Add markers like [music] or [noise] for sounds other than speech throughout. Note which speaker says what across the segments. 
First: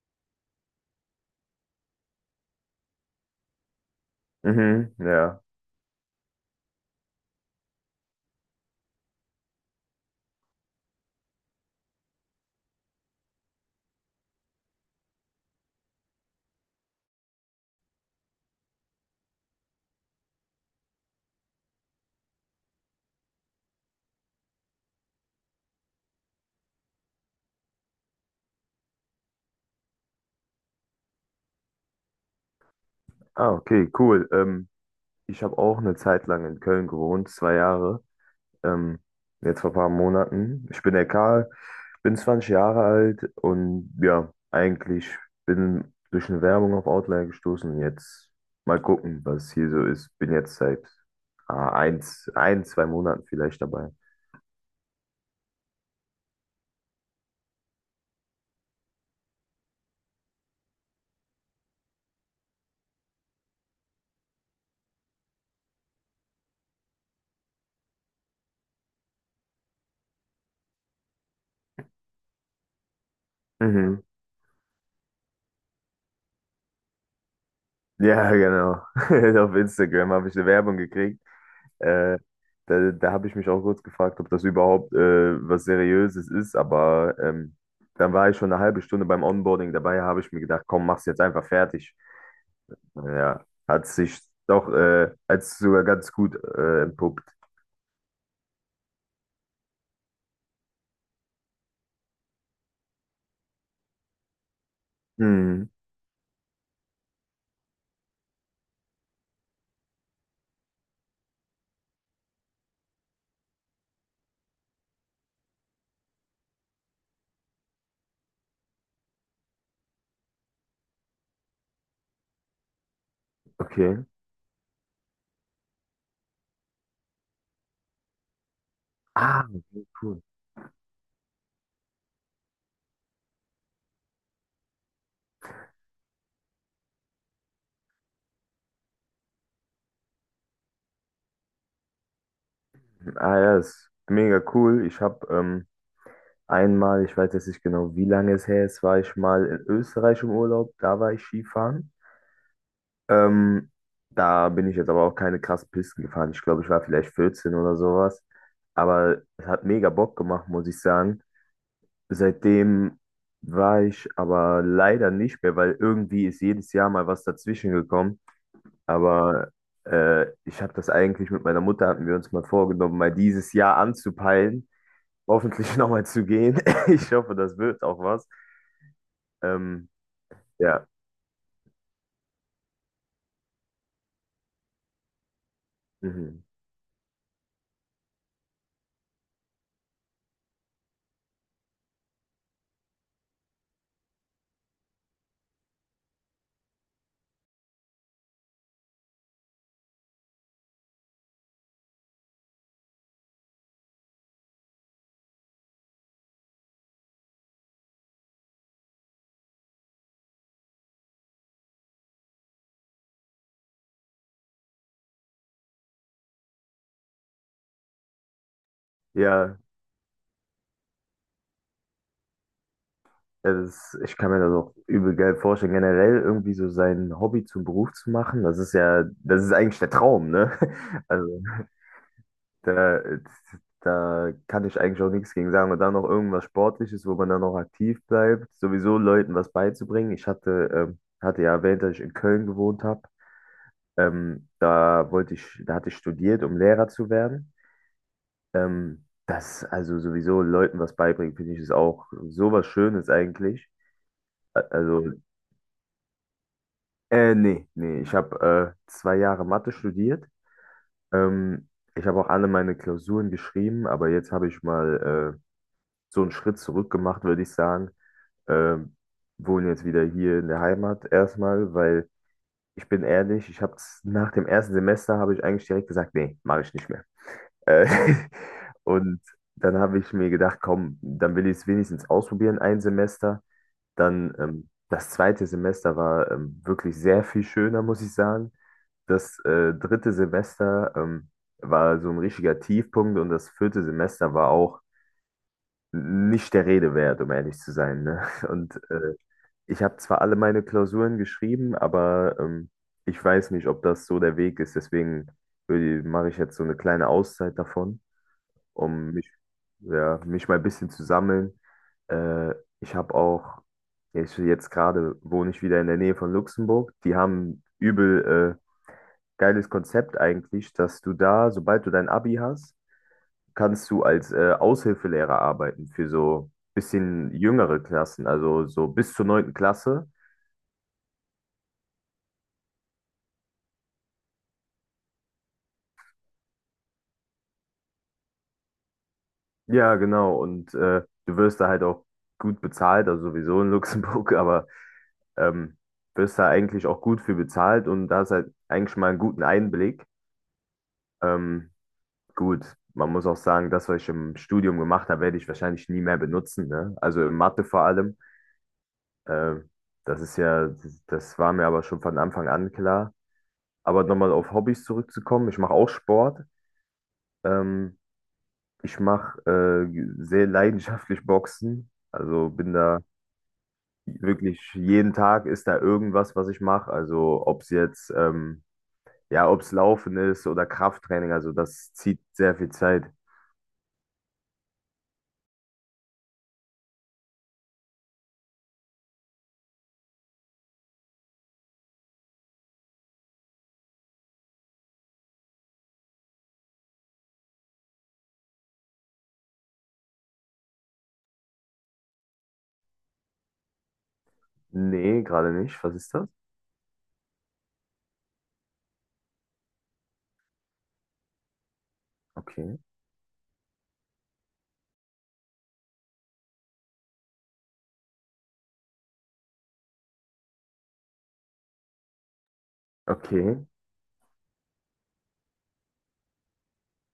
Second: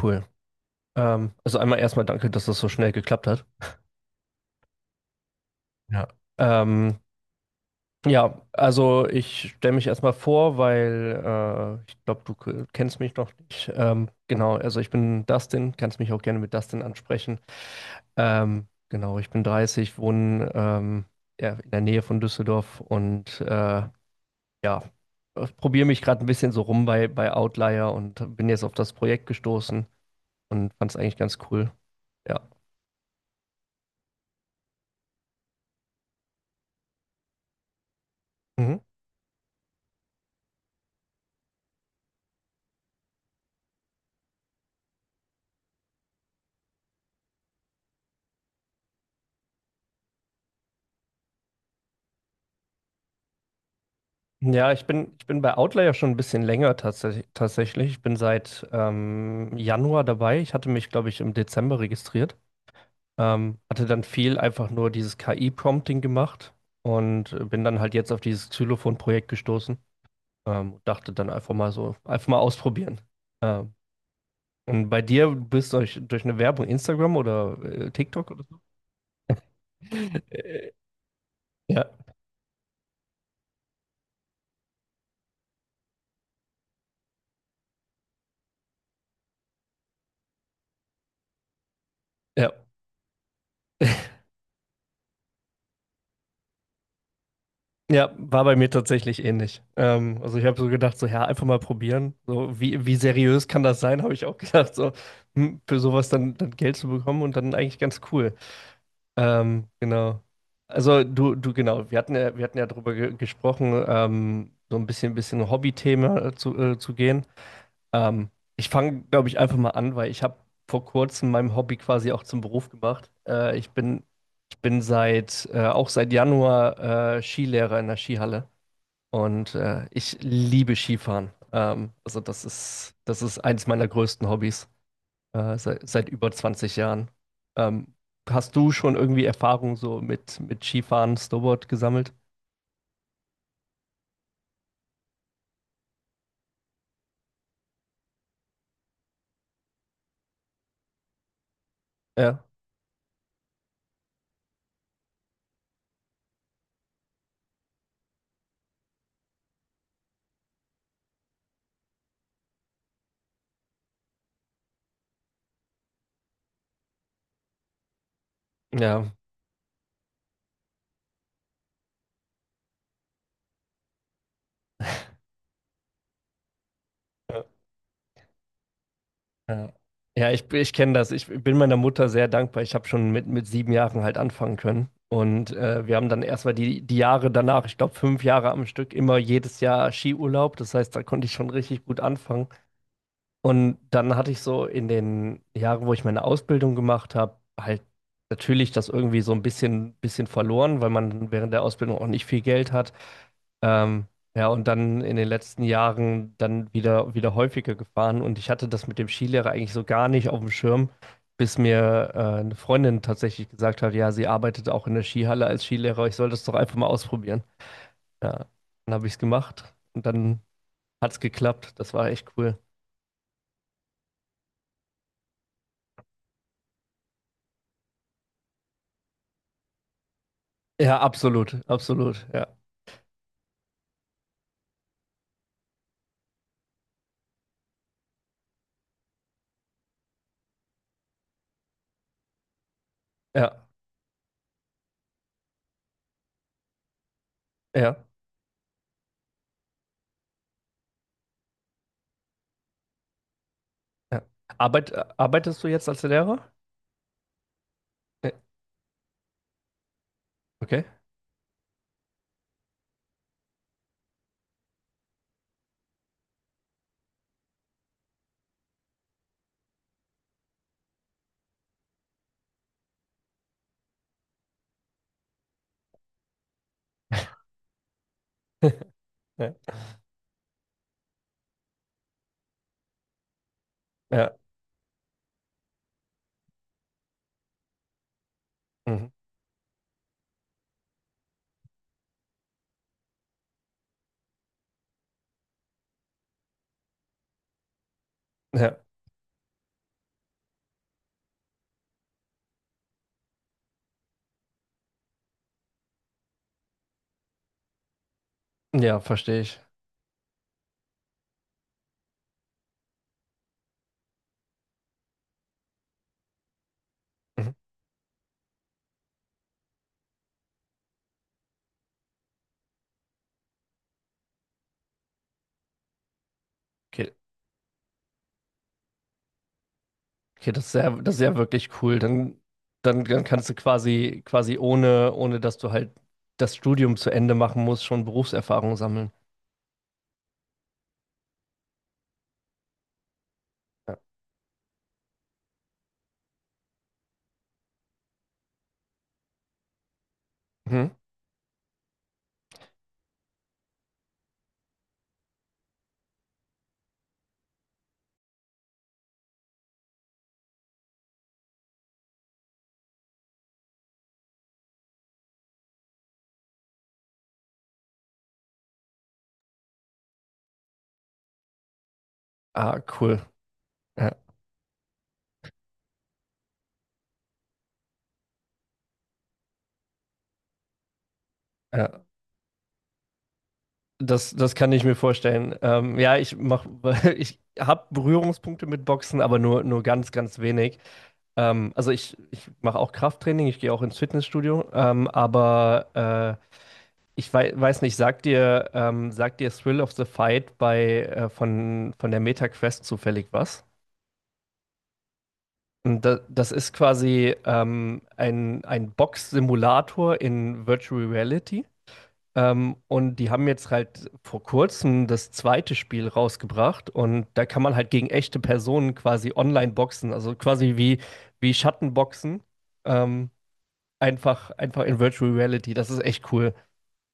Speaker 1: Cool. Also einmal erstmal danke, dass das so schnell geklappt hat.
Speaker 2: Mhm, ja.
Speaker 1: Ja. Ähm, ja, also ich stelle mich erstmal vor, weil ich glaube, du kennst mich noch nicht. Genau, also ich bin Dustin, kannst mich auch gerne mit Dustin ansprechen. Genau, ich bin 30, wohne ja, in der Nähe von Düsseldorf und ja, probiere mich gerade ein bisschen so rum bei Outlier und bin jetzt auf das Projekt gestoßen und fand es eigentlich ganz cool. Ja.
Speaker 2: Ah, okay, cool. Ich habe auch eine Zeit lang in Köln gewohnt, 2 Jahre.
Speaker 1: Mhm.
Speaker 2: Ähm, Jetzt vor ein paar Monaten. Ich bin der Karl, bin 20 Jahre alt und ja, eigentlich bin durch eine Werbung auf Outlier gestoßen. Jetzt mal gucken, was hier so ist. Bin jetzt seit ein, zwei Monaten vielleicht dabei.
Speaker 1: Ja, ich bin bei Outlier ja schon ein bisschen länger tatsächlich. Ich bin seit Januar dabei. Ich hatte mich, glaube ich, im Dezember registriert. Hatte dann viel einfach nur dieses KI-Prompting gemacht und bin dann halt jetzt auf dieses Xylophon-Projekt gestoßen. Dachte dann einfach mal so, einfach mal ausprobieren. Ähm,
Speaker 2: Mhm.
Speaker 1: und bei dir, bist du durch eine Werbung Instagram oder
Speaker 2: Ja,
Speaker 1: TikTok oder so?
Speaker 2: genau. [laughs] Auf Instagram
Speaker 1: [laughs]
Speaker 2: habe ich eine
Speaker 1: Äh,
Speaker 2: Werbung gekriegt.
Speaker 1: ja,
Speaker 2: Äh, da habe ich mich auch kurz gefragt, ob das überhaupt was Seriöses ist, aber dann war ich schon eine halbe Stunde beim Onboarding dabei, habe ich mir gedacht, komm, mach's jetzt einfach fertig.
Speaker 1: ja.
Speaker 2: Ja, hat sich doch als sogar ganz gut entpuppt.
Speaker 1: Ja, war bei mir tatsächlich ähnlich. Also ich habe so gedacht, so ja, einfach mal probieren. So, wie seriös kann das sein, [laughs] habe ich auch gedacht, so
Speaker 2: Hm,
Speaker 1: für sowas dann Geld zu bekommen und dann eigentlich ganz cool. Genau. Also genau, wir hatten ja darüber ge gesprochen, so ein bisschen Hobby-Thema zu gehen. Ähm, Ich fange, glaube ich, einfach mal an, weil ich habe vor kurzem mein Hobby quasi auch zum Beruf gemacht. Ich bin,
Speaker 2: okay.
Speaker 1: ich bin auch seit Januar Skilehrer in der Skihalle.
Speaker 2: Ah,
Speaker 1: Und
Speaker 2: okay,
Speaker 1: ich
Speaker 2: cool.
Speaker 1: liebe Skifahren. Also das ist eines meiner größten Hobbys seit über 20 Jahren. Ähm, Hast du schon irgendwie Erfahrung so mit Skifahren, Snowboard gesammelt?
Speaker 2: Ah ja, ist mega cool. Ich habe einmal, ich weiß jetzt nicht genau, wie lange es her ist, war ich mal in Österreich im Urlaub, da war ich Skifahren.
Speaker 1: Ja,
Speaker 2: Ähm, Da bin ich jetzt aber auch keine krassen Pisten gefahren. Ich glaube, ich war vielleicht 14 oder sowas. Aber es hat mega Bock gemacht, muss ich sagen. Seitdem war ich aber leider nicht mehr, weil irgendwie ist jedes Jahr mal was dazwischen gekommen.
Speaker 1: ja.
Speaker 2: Aber ich habe das eigentlich mit meiner Mutter, hatten wir uns mal vorgenommen, mal dieses Jahr anzupeilen. Hoffentlich [laughs] nochmal zu gehen. [laughs] Ich hoffe, das wird auch was.
Speaker 1: Ja,
Speaker 2: Ähm,
Speaker 1: ja, ich
Speaker 2: ja.
Speaker 1: kenne das. Ich bin meiner Mutter sehr dankbar. Ich habe schon mit 7 Jahren halt anfangen können. Und wir haben dann
Speaker 2: Mhm.
Speaker 1: erstmal die Jahre danach, ich glaube 5 Jahre am Stück, immer jedes Jahr Skiurlaub. Das heißt, da konnte ich schon richtig gut anfangen. Und dann hatte ich so in den Jahren, wo ich meine Ausbildung gemacht habe, halt natürlich das irgendwie so ein bisschen verloren, weil man während der Ausbildung auch nicht viel Geld hat. Ähm, ja, und dann in den letzten Jahren dann wieder häufiger gefahren. Und ich hatte das mit dem Skilehrer eigentlich so gar nicht auf dem Schirm, bis mir eine Freundin tatsächlich gesagt hat, ja, sie arbeitet auch in der Skihalle als Skilehrer. Ich soll das doch einfach mal ausprobieren. Ja, dann habe ich es
Speaker 2: Ja,
Speaker 1: gemacht und dann hat es geklappt. Das war echt cool.
Speaker 2: ja, das ist, ich kann mir das auch übel geil vorstellen. Generell irgendwie so sein Hobby zum Beruf zu machen, das ist ja, das ist eigentlich der Traum, ne?
Speaker 1: Ja,
Speaker 2: [laughs] Also
Speaker 1: absolut, absolut. Ja,
Speaker 2: da, da kann ich eigentlich auch nichts gegen sagen. Und dann noch irgendwas Sportliches, wo man dann noch aktiv bleibt, sowieso Leuten was beizubringen. Ich hatte ja erwähnt, dass ich in Köln gewohnt habe.
Speaker 1: ja,
Speaker 2: Da hatte ich studiert, um Lehrer zu werden.
Speaker 1: ja,
Speaker 2: Das also sowieso Leuten was beibringen, finde ich, ist auch sowas Schönes eigentlich.
Speaker 1: ja.
Speaker 2: Also
Speaker 1: Arbeitest du jetzt als Lehrer?
Speaker 2: Nee, nee, ich
Speaker 1: Äh,
Speaker 2: habe 2 Jahre Mathe studiert.
Speaker 1: Okay.
Speaker 2: Ähm, Ich habe auch alle meine Klausuren geschrieben, aber jetzt habe ich mal so einen Schritt zurück gemacht, würde ich sagen. Ähm, Wohne jetzt wieder hier in der Heimat erstmal, weil ich bin ehrlich, ich habe nach dem ersten Semester habe ich eigentlich direkt gesagt, nee, mache ich nicht mehr. Äh, [laughs]
Speaker 1: [laughs]
Speaker 2: und
Speaker 1: Ja,
Speaker 2: dann habe ich mir gedacht, komm, dann will ich es wenigstens ausprobieren, ein Semester. Dann
Speaker 1: ja,
Speaker 2: das zweite Semester war wirklich sehr viel schöner, muss ich sagen.
Speaker 1: mhm.
Speaker 2: Das dritte Semester war so ein richtiger Tiefpunkt und das vierte Semester war auch nicht der Rede wert, um ehrlich zu sein. Ne? [laughs]
Speaker 1: Ja,
Speaker 2: Und ich habe zwar alle meine Klausuren geschrieben, aber ich weiß nicht, ob das so der Weg ist. Deswegen mache ich jetzt so eine kleine Auszeit davon,
Speaker 1: ja,
Speaker 2: um mich,
Speaker 1: verstehe ich.
Speaker 2: ja, mich mal ein bisschen zu sammeln. Äh, ich habe auch, ja, ich, jetzt gerade wohne ich wieder in der Nähe von Luxemburg. Die
Speaker 1: Mhm.
Speaker 2: haben übel geiles Konzept eigentlich, dass du da, sobald du dein Abi hast, kannst du als Aushilfelehrer arbeiten für so
Speaker 1: Okay,
Speaker 2: bisschen jüngere Klassen, also so bis zur neunten Klasse.
Speaker 1: okay, das ist ja wirklich cool. Dann kannst du quasi ohne dass du halt das Studium zu Ende machen musst, schon Berufserfahrung sammeln.
Speaker 2: Ja, genau. Und du wirst da halt auch gut bezahlt, also sowieso in
Speaker 1: Ja.
Speaker 2: Luxemburg, [laughs] aber ähm, wirst da eigentlich auch gut für bezahlt und da ist halt eigentlich mal einen guten Einblick.
Speaker 1: Mhm.
Speaker 2: Ähm, gut, man muss auch sagen, das, was ich im Studium gemacht habe, werde ich wahrscheinlich nie mehr benutzen, ne? Also in Mathe vor allem. Äh, Das ist ja, das war mir aber schon von Anfang an klar. Aber nochmal auf Hobbys zurückzukommen, ich mache auch Sport. Ähm, Ich mache sehr leidenschaftlich Boxen. Also bin
Speaker 1: Ah,
Speaker 2: da
Speaker 1: cool. Ja,
Speaker 2: wirklich jeden Tag ist da irgendwas, was ich mache. Also ob es jetzt ja, ob es Laufen ist oder Krafttraining, also
Speaker 1: ja.
Speaker 2: das zieht sehr viel Zeit.
Speaker 1: Das kann ich mir vorstellen. Ja, [laughs] ich habe Berührungspunkte mit Boxen, aber nur ganz wenig. Also ich mache auch Krafttraining, ich gehe auch ins Fitnessstudio, aber ich wei weiß nicht, sagt dir Thrill of the Fight bei, von der Meta Quest zufällig was?
Speaker 2: Nee, gerade nicht. Was
Speaker 1: Und
Speaker 2: ist
Speaker 1: da,
Speaker 2: das?
Speaker 1: das ist quasi ein Box-Simulator in Virtual Reality.
Speaker 2: Okay.
Speaker 1: Und die haben jetzt halt vor kurzem das zweite Spiel rausgebracht und da kann man halt gegen echte Personen quasi online boxen, also quasi wie Schattenboxen. Ähm,
Speaker 2: Okay.
Speaker 1: einfach in Virtual Reality. Das ist echt cool.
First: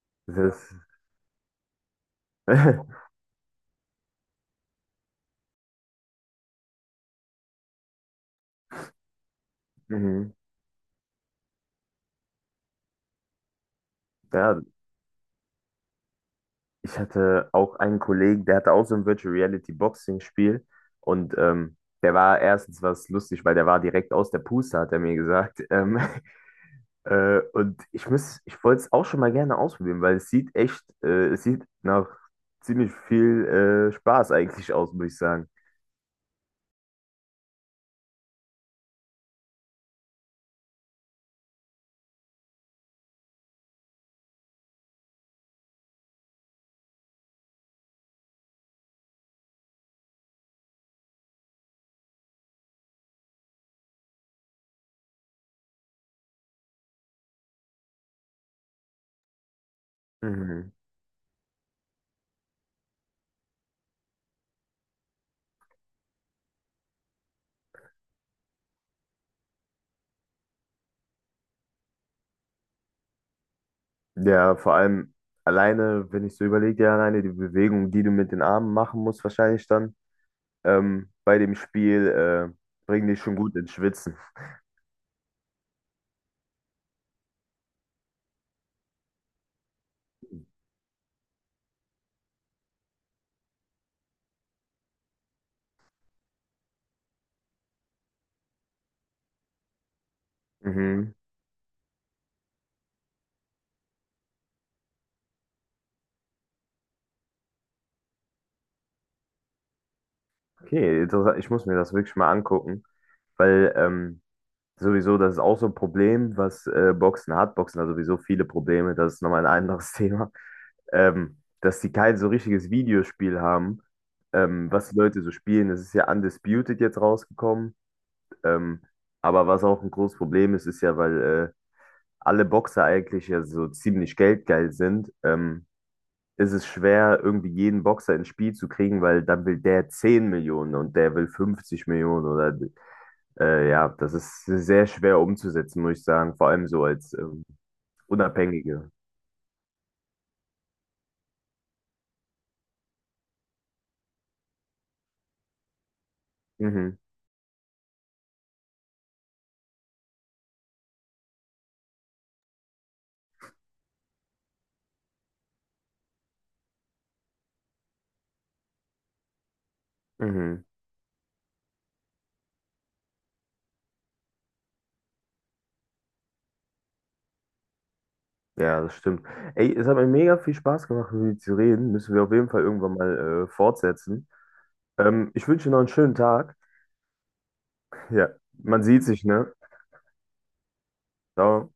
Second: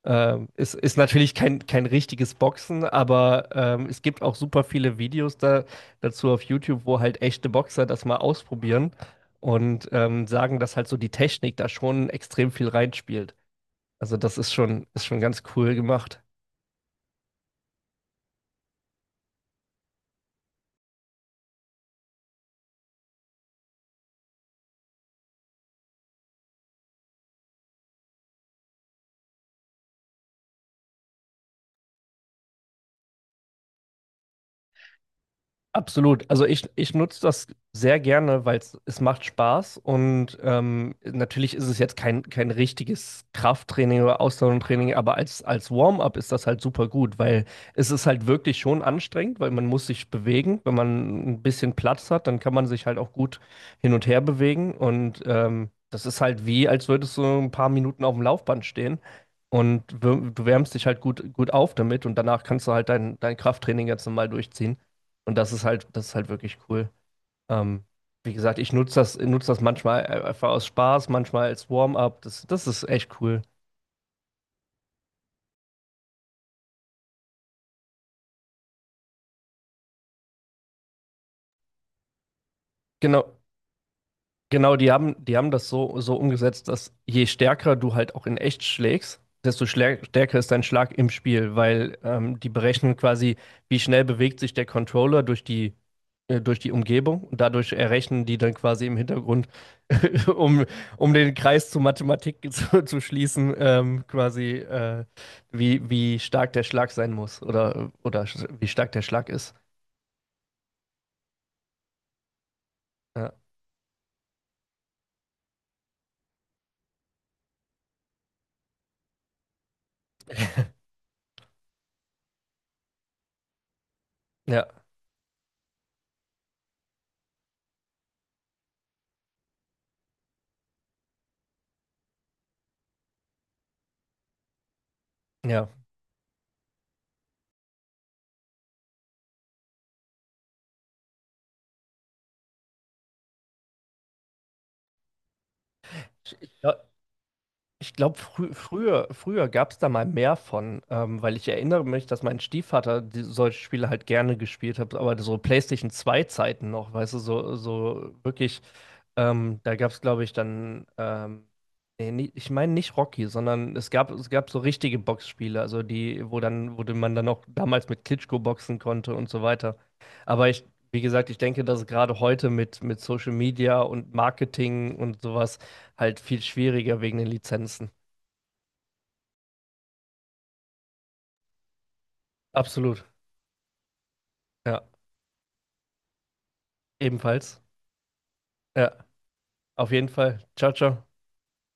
Speaker 1: Es
Speaker 2: Das.
Speaker 1: ist natürlich kein richtiges Boxen,
Speaker 2: [laughs]
Speaker 1: aber es gibt auch super viele Videos dazu auf YouTube, wo halt echte Boxer das mal ausprobieren und
Speaker 2: Mhm.
Speaker 1: sagen, dass halt so die Technik da schon extrem viel reinspielt. Also das ist
Speaker 2: Ja,
Speaker 1: schon, ist schon ganz cool gemacht.
Speaker 2: ich hatte auch einen Kollegen, der hatte auch so ein Virtual Reality Boxing Spiel und der war erstens was lustig, weil der war direkt aus der Puste, hat er mir gesagt. [laughs] Ich wollte es auch schon mal gerne ausprobieren, weil es sieht nach ziemlich viel Spaß eigentlich aus, muss ich sagen.
Speaker 1: Absolut. Also ich nutze das sehr gerne, weil es macht Spaß und natürlich ist es jetzt kein richtiges Krafttraining oder Ausdauertraining, aber als Warm-up ist das halt super gut, weil es ist halt wirklich schon anstrengend, weil man muss sich bewegen. Wenn man ein bisschen Platz hat, dann kann man sich halt auch gut hin und her bewegen und das ist halt wie, als würdest du ein paar Minuten auf dem Laufband stehen. Und du
Speaker 2: Mhm.
Speaker 1: wärmst dich halt gut auf damit und danach kannst du halt dein Krafttraining ganz normal durchziehen. Und das ist halt wirklich cool. Ähm, Wie gesagt, ich nutze das manchmal einfach aus Spaß, manchmal als Warm-up. Das ist echt cool.
Speaker 2: Ja, vor allem alleine, wenn ich so überlege, ja, alleine die Bewegung, die du mit den Armen machen musst, wahrscheinlich dann bei dem Spiel, bringen dich schon
Speaker 1: Genau,
Speaker 2: gut ins Schwitzen.
Speaker 1: genau, die haben das so umgesetzt, dass je stärker du halt auch in echt schlägst, desto stärker ist dein Schlag im Spiel, weil die berechnen quasi, wie schnell bewegt sich der Controller durch die Umgebung und dadurch errechnen die dann quasi im Hintergrund, [laughs] um, um
Speaker 2: Mhm.
Speaker 1: den Kreis zur Mathematik [laughs] zu schließen, quasi wie stark der Schlag sein muss oder, wie stark der Schlag ist.
Speaker 2: Okay, interessant. Ich muss mir das wirklich mal angucken,
Speaker 1: Ja,
Speaker 2: weil sowieso, das ist auch so ein Problem, was Boxen hat. Boxen hat sowieso viele Probleme, das ist nochmal ein anderes [laughs] Thema,
Speaker 1: [laughs]
Speaker 2: ähm, dass sie kein so richtiges Videospiel haben,
Speaker 1: ja,
Speaker 2: was die Leute so spielen. Das ist ja Undisputed jetzt rausgekommen. Ähm, aber was auch ein großes Problem ist, ist ja, weil äh, alle Boxer eigentlich ja so ziemlich geldgeil sind,
Speaker 1: ja.
Speaker 2: ist es schwer, irgendwie jeden Boxer ins Spiel zu kriegen, weil dann will der 10 Millionen und der will 50 Millionen oder ja, das ist sehr schwer umzusetzen, muss ich sagen, vor
Speaker 1: Ich,
Speaker 2: allem so
Speaker 1: glaub-
Speaker 2: als
Speaker 1: Ich glaube,
Speaker 2: Unabhängige.
Speaker 1: früher gab es da mal mehr von, weil ich erinnere mich, dass mein Stiefvater solche Spiele halt gerne gespielt hat, aber so PlayStation 2 Zeiten noch,
Speaker 2: Mhm,
Speaker 1: weißt du, so wirklich da gab es, glaube ich, dann, nee, ich meine nicht Rocky, sondern es gab so richtige Boxspiele, also die, wo dann, wo man dann auch damals mit Klitschko boxen konnte und so weiter. Aber
Speaker 2: mhm.
Speaker 1: ich, wie gesagt, ich denke, dass es gerade heute mit Social Media und Marketing und sowas halt viel schwieriger wegen den Lizenzen.
Speaker 2: Ja, das stimmt. Ey, es hat mir mega viel Spaß gemacht, mit dir zu reden. Müssen wir auf jeden Fall irgendwann
Speaker 1: Absolut,
Speaker 2: mal fortsetzen.
Speaker 1: ja.
Speaker 2: Ich wünsche dir noch einen schönen Tag.
Speaker 1: Ebenfalls.
Speaker 2: Ja, man
Speaker 1: Ja,
Speaker 2: sieht sich, ne?
Speaker 1: auf jeden Fall. Ciao, ciao.
Speaker 2: ciao